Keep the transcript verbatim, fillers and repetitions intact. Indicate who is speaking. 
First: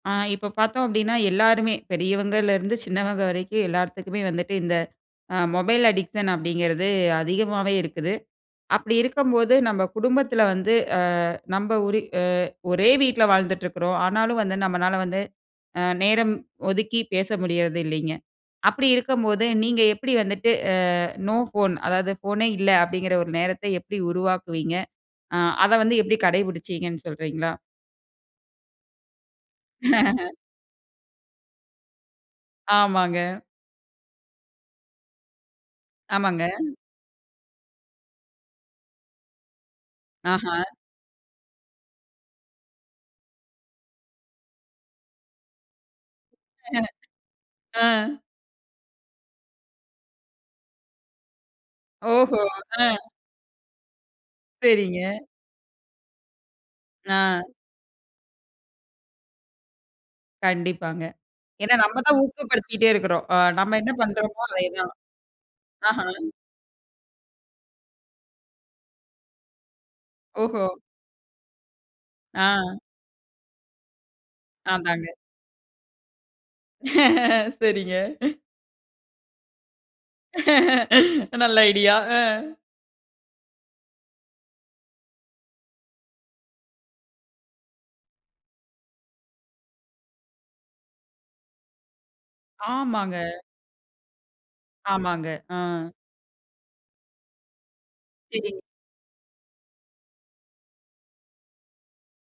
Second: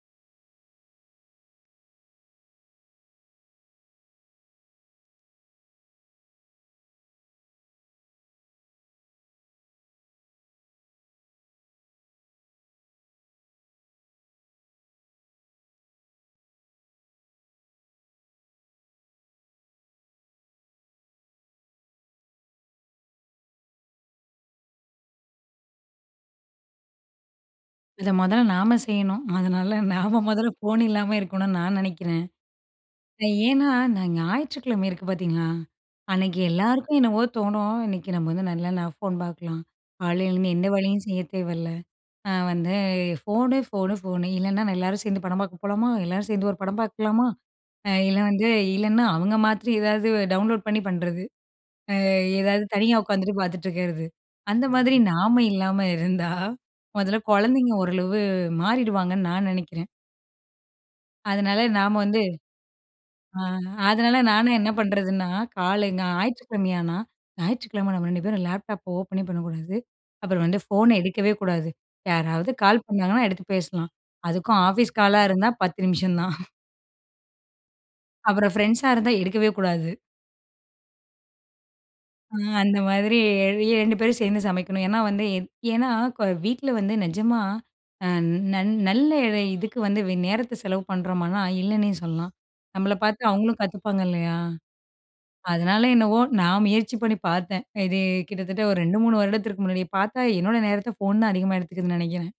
Speaker 1: ஆ இப்போ பாத்தோம் அப்டின்னா, எல்லாருமே பெரியவங்கலயிருந்து சின்னவங்க வரைக்கும் எல்லார்த்துக்குமே வந்துட்டு இந்த மொபைல் அடிக்ஷன் அப்டிங்கிறது அதிகமாவே இருக்குது. அப்டி இருக்கம்போது நம்ப குடும்பத்துல வந்து, ஆ நம்ப ஒரி ஒரே வீட்ல வாழ்ந்துட்டு இருக்றோம். ஆனாலு வந்து, நம்மனால வந்து, அ நேரம் ஒதுக்கி பேச முடியறதில்லீங்க. அப்டி இருக்கம்போது, நீங்க எப்டி வந்துட்டு ஆ நோ ஃபோன், அதாது ஃபோனே இல்ல, அப்டிங்கிற ஒரு நேரத்த எப்டி உருவாக்குவீங்க? ஆ அத வந்து எப்டி கடைப்பிடிச்சீங்கன்னு சொல்றீங்களா?
Speaker 2: இத மொதல்ல நாம செய்யணும். அதனால நாம மொதல்ல ஃபோன் இல்லாம இருக்கணூனு நா நெனைக்கிறேன்.
Speaker 1: ஆமாங்க.
Speaker 2: ஏன்னா, நா ஞாயிற்றுக்கிழமை இருக்கு பாத்தீங்களா, அன்னைக்கு
Speaker 1: ஆமாங்க.
Speaker 2: எல்லாருக்கும் என்னவோ தோணும் இன்னைக்கு நம்ம வந்து நல்லா ஃபோன் பாக்கலாம். காலையிலருந்து
Speaker 1: ஆஹா!
Speaker 2: எந்த வேலையும் செய்ய தேவையில்ல. நான் வந்து ஃபோனு, ஃபோனு, ஃபோனு இல்லன்னா, நெல்லாரும் சேந்து படம் பாக்க போலாமா, எல்லாரு சேர்ந்து ஒரு படம் பாக்லாமா
Speaker 1: ஆ
Speaker 2: இல்ல வந்து இல்லன்னா, அவுங்க மாத்ரி ஏதாது டவுன்லோட் பண்ணி பண்றது. ஆ
Speaker 1: ஓஹோ!
Speaker 2: ஏதாது
Speaker 1: ஆ.
Speaker 2: தனியா உக்காந்துட்டு பாத்துட்டு இருக்கிறது. அந்த மாதிரி
Speaker 1: சேரிங்க.
Speaker 2: நாம இல்லாம இருந்தா, முதல்ல
Speaker 1: ஆ.
Speaker 2: குழந்தைங்க ஓரளவு மாறிடுவாங்கன்னு நான் நெனைக்கிறேன்.
Speaker 1: கண்டிப்பாங்க.
Speaker 2: அதனால
Speaker 1: ஏன்னா,
Speaker 2: நாம
Speaker 1: நம்ம தான்
Speaker 2: வந்து
Speaker 1: ஊக்கப்படுத்திட்டே இருக்றோம். ஆ
Speaker 2: ஆ
Speaker 1: நம்ம என்ன
Speaker 2: அதனால
Speaker 1: பண்றோமோ
Speaker 2: நானும் என்ன
Speaker 1: அதேதான்.
Speaker 2: பண்ணுறதுன்னா, கால் இங்க
Speaker 1: ஆஹா.
Speaker 2: ஞாயிற்றுக்கிழமையானா ஞாயிற்றுக்கிழமை நம்ம ரெண்டு பேரும் லேப்டாப் ஓப்பனே பண்ணக்கூடாது. அப்புறம் வந்து
Speaker 1: ஓஹோ!
Speaker 2: ஃபோன எடுக்கவே கூடாது. யாராவது
Speaker 1: ஆ.
Speaker 2: கால் பண்ணாங்கன்னா எடுத்து பேசலாம். அதுக்கும் ஆஃபீஸ்
Speaker 1: அதாங்க.
Speaker 2: காலா இருந்தா பத்து நிமிஷந்தான்.
Speaker 1: சேரிங்க.
Speaker 2: அப்புறம் பிரெண்ட்ஸ்சா இருந்தா எடுக்கவே கூடாது.
Speaker 1: நல்ல ஐடியா. ஆ.
Speaker 2: ஆ அந்த மாதிரி இரெண்டு பேரும் சேர்ந்து சமைக்கணும். ஏன்னா வந்து ஏன்னா வீட்ல வந்து நிஜமா, அ நன் நல்ல இதுக்கு வந்து நேரத்த செலவு பண்ணுறோமானா இல்லன்னே சொல்லலாம். நம்பள
Speaker 1: ஆமாங்க.
Speaker 2: பாத்து அவுங்களும் கத்துப்பாங்க இல்லையா?
Speaker 1: ஆமாங்க. ஆ.
Speaker 2: அதனால என்னவோ நான் முயற்சி பண்ணி பாத்தேன். இது
Speaker 1: சேரிங்.
Speaker 2: கிட்டத்தட்ட ஒரு ரெண்டு, மூணு வருடத்திற்கு முன்னாடியே, பாத்தா என்னோட நேரத்த ஃபோன் தான் அதிகமா எடுத்துக்குதுன்னு நெனைக்கிறேன்.